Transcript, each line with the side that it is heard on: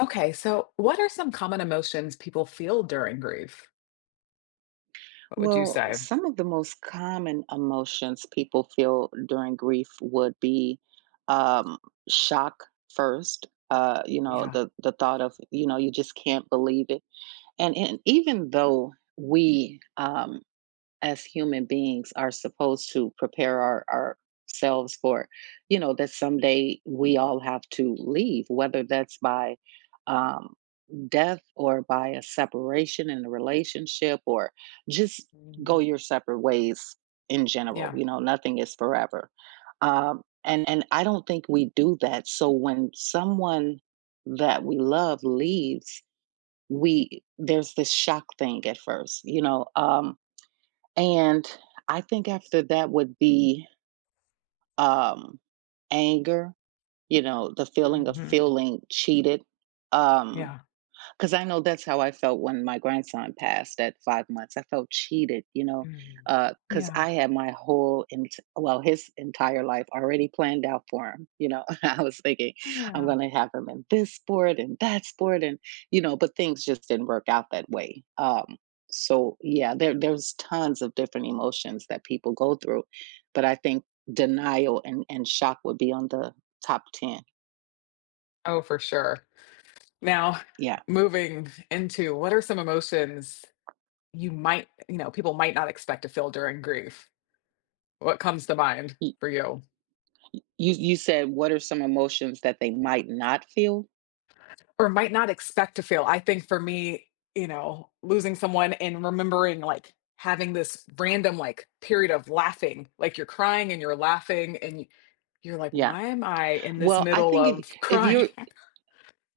left: Okay, so what are some common emotions people feel during grief? What would you
right: Well,
left: say?
right: some of the most common emotions people feel during grief would be um, shock first.
left: Yeah.
right: The thought of you just can't believe it, and even though we as human beings are supposed to prepare ourselves for, you know, that someday we all have to leave, whether that's by um, death or by a separation in a relationship or just go
left: Mm,
right: your separate ways in general.
left: yeah.
right: You know, nothing is forever. And I don't think we do that, so when someone that we love leaves, we there's this shock thing at first, you know. And I think after that would be um, anger, you know, the feeling of
left: Hmm.
right: feeling cheated. um,
left: Yeah.
right: 'Cause I know that's how I felt when my grandson passed at 5 months. I felt cheated, you know,
left: Mm,
right: cause
left: yeah.
right: I had my whole his entire life already planned out for him, you know? I was thinking, "I'm
left: Yeah.
right: gonna have him in this sport and that sport," and, you know, but things just didn't work out that way. So, yeah, there's tons of different emotions that people go through, but I think denial and shock would be on the top 10.
left: Oh, for sure. Now,
right: Yeah.
left: moving into what are some emotions you might, people might not expect to feel during grief? What comes to mind for you?
right: You said what are some emotions that they might not feel?
left: Or might not expect to feel. I think for me, you know, losing someone and remembering, like, having this random, like, period of laughing, like, you're crying and you're laughing and y you're like,
right: Yeah.
left: "Why am I in this
right: Well, I
left: middle
right: think if
left: of
right: if
left: crying?"
right: you're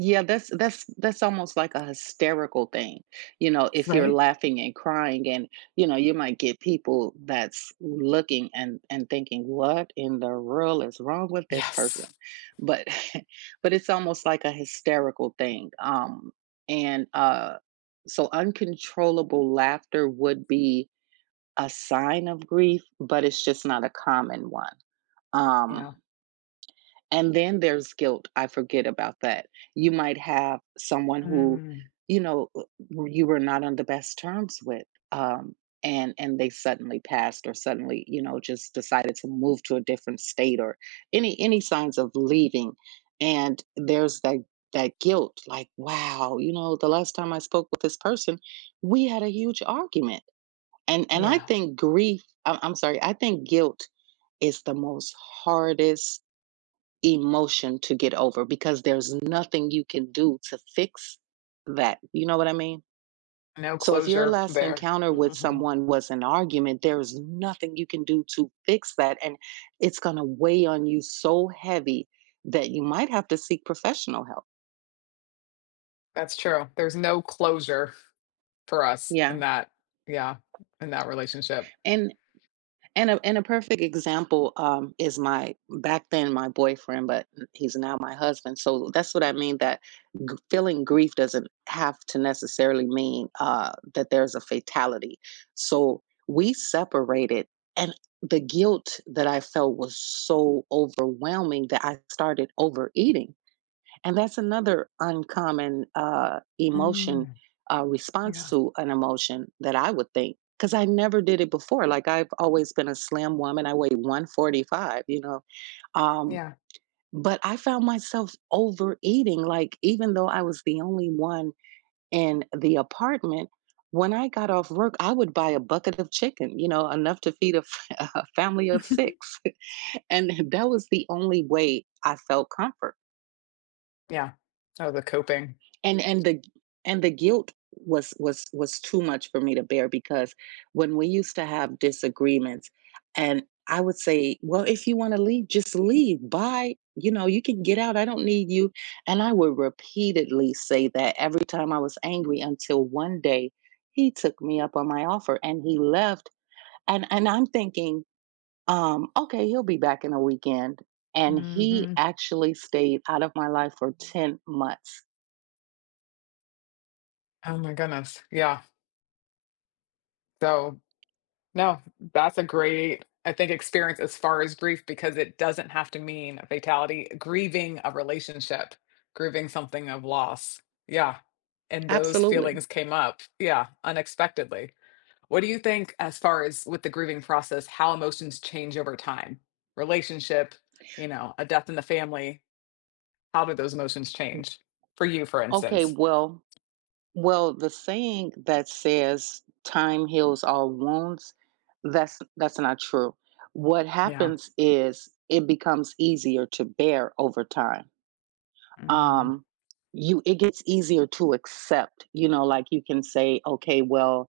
right: yeah, that's almost like a hysterical thing. You know, if you're
left: Right?
right: laughing and crying and, you know, you might get people that's looking and thinking, "What in the world is wrong with this person?"
left: Yes.
right: But but it's almost like a hysterical thing. And so uncontrollable laughter would be a sign of grief, but it's just not a common one. Um,
left: Yeah.
right: and then there's guilt. I forget about that. You might have someone who,
left: Mm,
right: you know, you were not on the best terms with, um, and they suddenly passed, or suddenly, you know, just decided to move to a different state, or any signs of leaving. And there's that guilt, like, wow, you know, the last time I spoke with this person, we had a huge argument and I
left: yeah.
right: think grief I- I'm sorry I think guilt is the most hardest emotion to get over because there's nothing you can do to fix that, you know what I mean?
left: No
right: So if your
left: closure
right: last
left: there.
right: encounter with
left: Mhm.
right: someone was an argument, there's nothing you can do to fix that, and it's going to weigh on you so heavy that you might have to seek professional help.
left: That's true. There's no closure for us
right: Yeah.
left: in that, yeah, in that relationship.
right: And And a and a perfect example is my back then my boyfriend, but he's now my husband. So that's what I mean, that feeling grief doesn't have to necessarily mean that there's a fatality. So we separated, and the guilt that I felt was so overwhelming that I started overeating, and that's another uncommon emotion
left: Mm,
right: response
left: yeah,
right: to an emotion that I would think, because I never did it before. Like, I've always been a slim woman. I weigh 145, you know. Um,
left: yeah.
right: but I found myself overeating. Like, even though I was the only one in the apartment, when I got off work, I would buy a bucket of chicken, you know, enough to feed a, a family of six. And that was the only way I felt comfort.
left: Yeah. Oh, the coping.
right: And and the and the guilt was was too much for me to bear, because when we used to have disagreements, and I would say, "Well, if you wanna leave, just leave. Bye. You know, you can get out. I don't need you." And I would repeatedly say that every time I was angry, until one day he took me up on my offer and he left. And I'm thinking, "Okay, he'll be back in a weekend." And he
left: Mhm.
right: actually stayed out of my life for 10 months.
left: Oh my goodness, yeah. So, no, that's a great, I think, experience as far as grief because it doesn't have to mean a fatality. Grieving a relationship, grieving something of loss. Yeah. And those
right: Absolutely.
left: feelings came up. Yeah. Unexpectedly. What do you think, as far as with the grieving process, how emotions change over time? Relationship, you know, a death in the family. How do those emotions change for you, for
right: Okay,
left: instance?
right: well, the saying that says time heals all wounds, that's not true. What
left: Yeah.
right: happens is it becomes easier to bear over time.
left: Mm,
right: Um, you, it gets easier to accept, you know, like you can say, okay, well,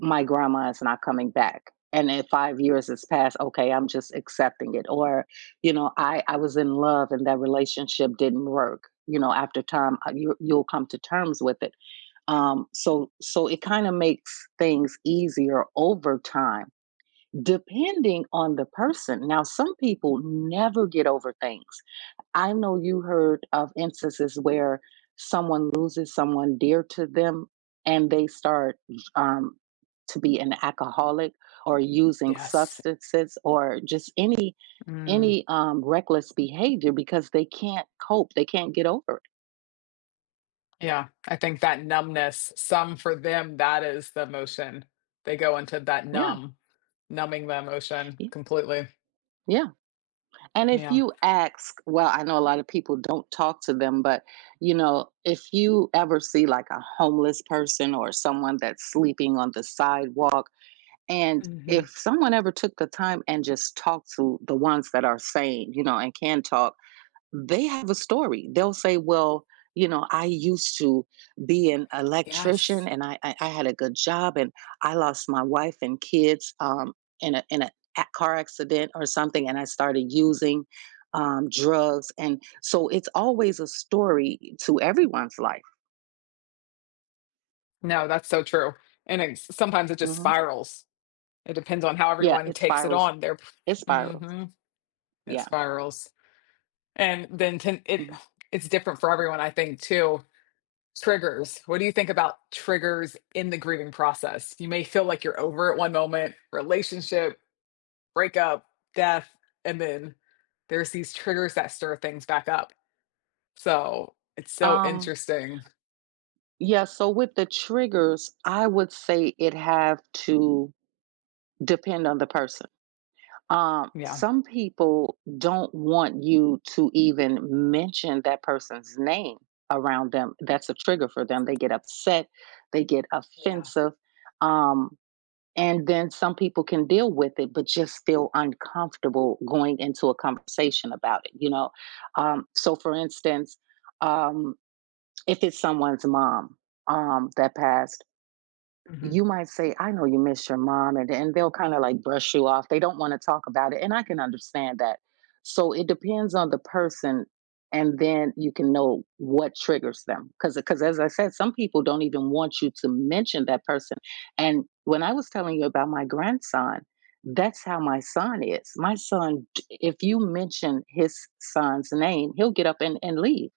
right: my grandma is not coming back. And then 5 years has passed, okay, I'm just accepting it. Or, you know, I was in love and that relationship didn't work. You know, after time, you, you'll come to terms with it. So it kind of makes things easier over time, depending on the person. Now, some people never get over things. I know you heard of instances where someone loses someone dear to them and they start um, to be an alcoholic or using
left: yes.
right: substances or just any
left: Mm.
right: reckless behavior because they can't cope. They can't get over it.
left: Yeah, I think that numbness, some for them, that is the emotion. They go into that
right: Yeah.
left: numb, numbing the emotion
right: y-
left: completely.
right: Yeah. And if
left: Yeah.
right: you ask, well, I know a lot of people don't talk to them, but you know, if you ever see like a homeless person or someone that's sleeping on the sidewalk, and
left: Hmm.
right: if someone ever took the time and just talked to the ones that are sane, you know, and can talk, they have a story. They'll say, well, you know, I used to be an
left: Yes.
right: electrician and I had a good job and I lost my wife and kids in a car accident or something, and I started using drugs. And so it's always a story to everyone's life.
left: No, that's so true. And it's, sometimes it just
right: Hmm.
left: spirals. It depends on how
right: Yeah,
left: everyone
right: it
left: takes it
right: spirals.
left: on. Their
right: It spirals.
left: hmm It
right: Yeah.
left: spirals, and then ten, it
right: Mhm.
left: it's different for everyone. I think too. Triggers. What do you think about triggers in the grieving process? You may feel like you're over it one moment, relationship, breakup, death, and then there's these triggers that stir things back up. So it's so
right: Um,
left: interesting.
right: yeah. So with the triggers, I would say it have to depend on the person.
left: Yeah.
right: Some people don't want you to even mention that person's name around them. That's a trigger for them. They get upset, they get
left: Yeah.
right: offensive. Um, and then some people can deal with it, but just feel uncomfortable going into a conversation about it, you know? So, for instance, um, if it's someone's mom that passed,
left: Mhm.
right: you might say, "I know you miss your mom," and they'll kinda, like, brush you off. They don't wanna talk about it, and I can understand that. So it depends on the person, and then you can know what triggers them. Because as I said, some people don't even want you to mention that person, and when I was telling you about my grandson, that's how my son is. My son, d if you mention his son's name, he'll get up and leave.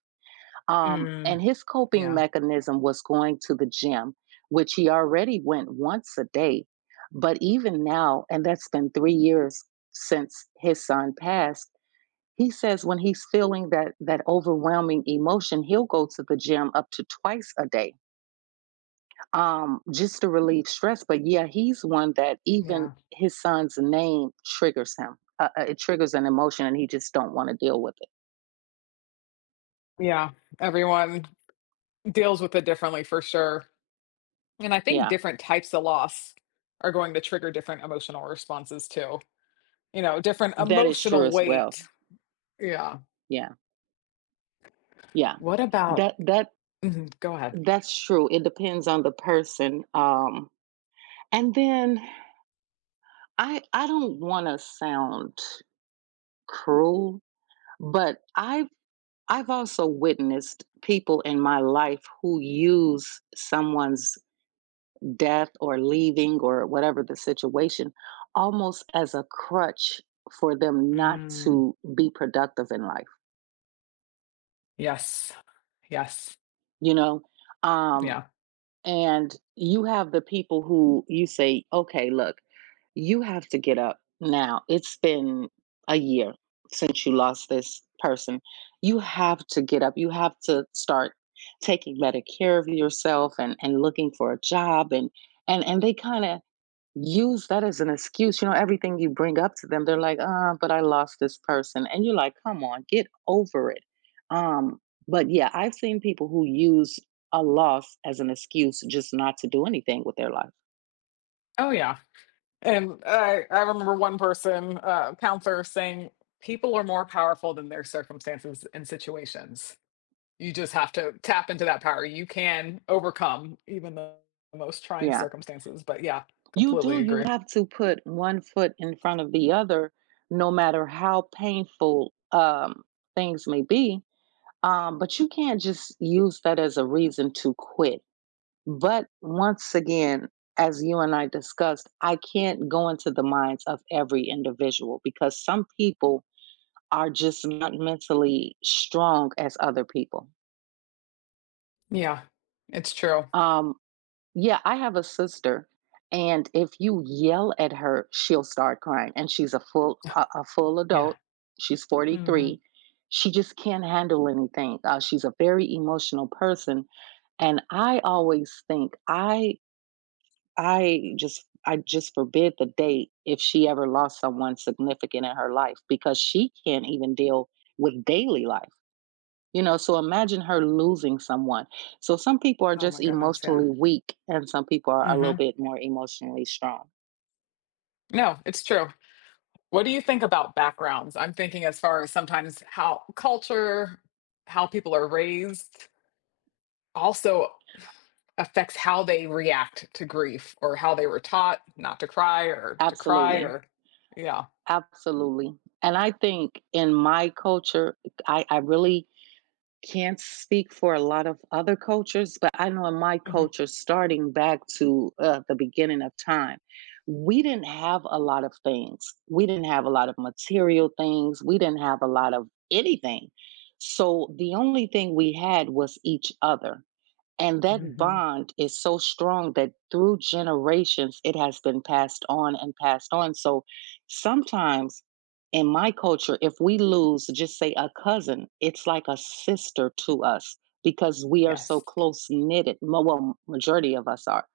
left: Mm,
right: And his coping
left: yeah.
right: mechanism was going to the gym, which he already went once a day. But even now, and that's been 3 years since his son passed, he says when he's feeling that overwhelming emotion, he'll go to the gym up to twice a day, just to relieve stress. But yeah, he's one that even
left: Yeah.
right: his son's name triggers him. It triggers an emotion, and he just don't want to deal with it.
left: Yeah. Everyone deals with it differently for sure. And I think
right: Yeah,
left: different types of loss are going to trigger different emotional responses too. You know, different
right: that is true
left: emotional
right: as well.
left: weight. Yeah.
right: Yeah. Yeah.
left: What about
right: That that
left: Mhm, go ahead.
right: that's true. It depends on the person. Um, and then I don't want to sound cruel, but I've also witnessed people in my life who use someone's death or leaving or whatever the situation, almost as a crutch for them not
left: Mm,
right: to be productive in life,
left: yes. Yes.
right: you know? Um,
left: Yeah.
right: and you have the people who you say, okay, look, you have to get up now. It's been a year since you lost this person. You have to get up. You have to start taking better care of yourself and looking for a job. And they kind of use that as an excuse, you know, everything you bring up to them, they're like, but I lost this person." And you're like, "Come on, get over it." Um, but yeah, I've seen people who use a loss as an excuse just not to do anything with their life.
left: Oh yeah. And I remember one person, counselor, saying people are more powerful than their circumstances and situations. You just have to tap into that power. You can overcome even the most trying
right: Yeah.
left: circumstances. But yeah,
right: You do,
left: completely
right: you
left: agree.
right: have to put one foot in front of the other no matter how painful, things may be, but you can't just use that as a reason to quit. But once again, as you and I discussed, I can't go into the minds of every individual because some people are just not mentally strong as other people.
left: Yeah, it's true.
right: Um, yeah, I have a sister, and if you yell at her, she'll start crying, and she's a full
left: Yeah.
right: adult. She's
left: Hmm.
right: 43. She just can't handle anything. She's a very emotional person, and I always think I just forbid the date if she ever lost someone significant in her life, because she can't even deal with daily life. You know, so imagine her losing someone. So some people are
left: Oh
right: just
left: my goodness. Yeah.
right: emotionally weak and some people are a little
left: Hmm.
right: bit more emotionally strong.
left: No, it's true. What do you think about backgrounds? I'm thinking as far as sometimes how culture, how people are raised, also affects how they react to grief or how they were taught not to cry or to cry
right: Absolutely.
left: or, yeah.
right: Absolutely. And I think in my culture, I really can't speak for a lot of other cultures, but I know in my
left: Hmm.
right: culture, starting back to, the beginning of time, we didn't have a lot of things. We didn't have a lot of material things. We didn't have a lot of anything. So the only thing we had was each other. And that
left: Hmm.
right: bond is so strong that through generations it has been passed on and passed on. So sometimes in my culture, if we lose, just say a cousin, it's like a sister to us because we are so
left: Yes.
right: close knitted. Well, majority of us are.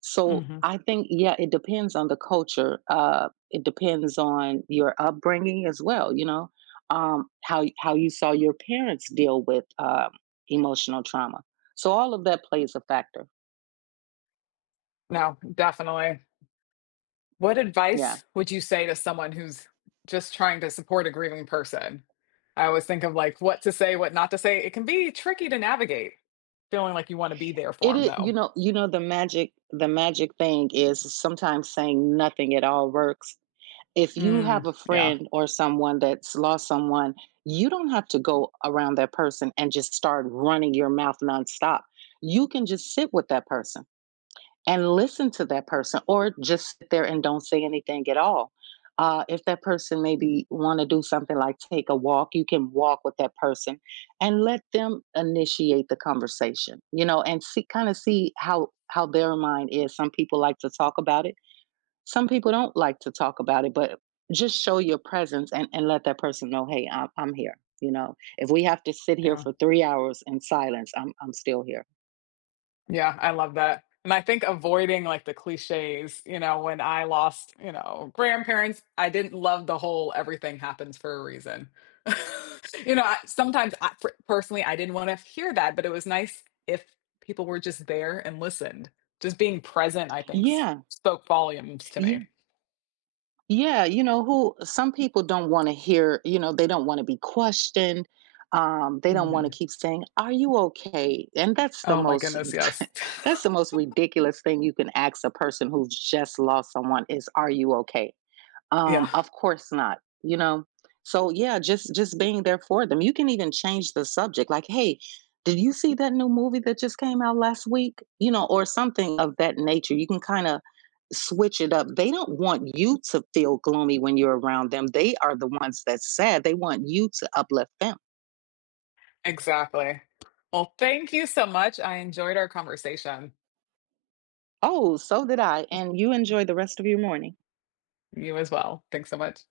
right: So
left: Hmm.
right: I think, yeah, it depends on the culture. It depends on your upbringing as well. You know, how how you saw your parents deal with emotional trauma. So all of that plays a factor.
left: No, definitely. What
right: Yeah,
left: advice would you say to someone who's just trying to support a grieving person? I always think of, like, what to say, what not to say. It can be tricky to navigate, feeling like you want to be there
right: it
left: for them
right: is.
left: though.
right: You know the magic. The magic thing is sometimes saying nothing at all works. If you have
left: Mm,
right: a
left: yeah.
right: friend or someone that's lost someone, you don't have to go around that person and just start running your mouth nonstop. You can just sit with that person and listen to that person or just sit there and don't say anything at all. If that person maybe want to do something like take a walk, you can walk with that person and let them initiate the conversation, you know, and see kind of see how their mind is. Some people like to talk about it. Some people don't like to talk about it, but just show your presence and let that person know, hey, I'm here. You know, if we have to sit here
left: Yeah.
right: for 3 hours in silence, I'm still here.
left: Yeah, I love that. And I think avoiding, like, the cliches, when I lost, grandparents, I didn't love the whole everything happens for a reason. Sometimes personally, I didn't want to hear that, but it was nice if people were just there and listened. Just being present, I think,
right: Yeah,
left: spoke volumes to
right: yeah.
left: me.
right: Yeah, you know, who some people don't want to hear, you know, they don't want to be questioned. They don't want to
left: Hmm.
right: keep saying, "Are you okay?" And that's the
left: Oh my
right: most
left: goodness, yes.
right: that's the most ridiculous thing you can ask a person who's just lost someone is, "Are you okay?"
left: Yeah,
right: Of course not, you know? So yeah, just being there for them. You can even change the subject like, "Hey, did you see that new movie that just came out last week?" You know, or something of that nature. You can kinda switch it up. They don't want you to feel gloomy when you're around them. They are the ones that's sad. They want you to uplift them.
left: exactly. Well, thank you so much. I enjoyed our conversation.
right: "Oh, so did I, and you enjoy the rest of your morning."
left: You as well. Thanks so much.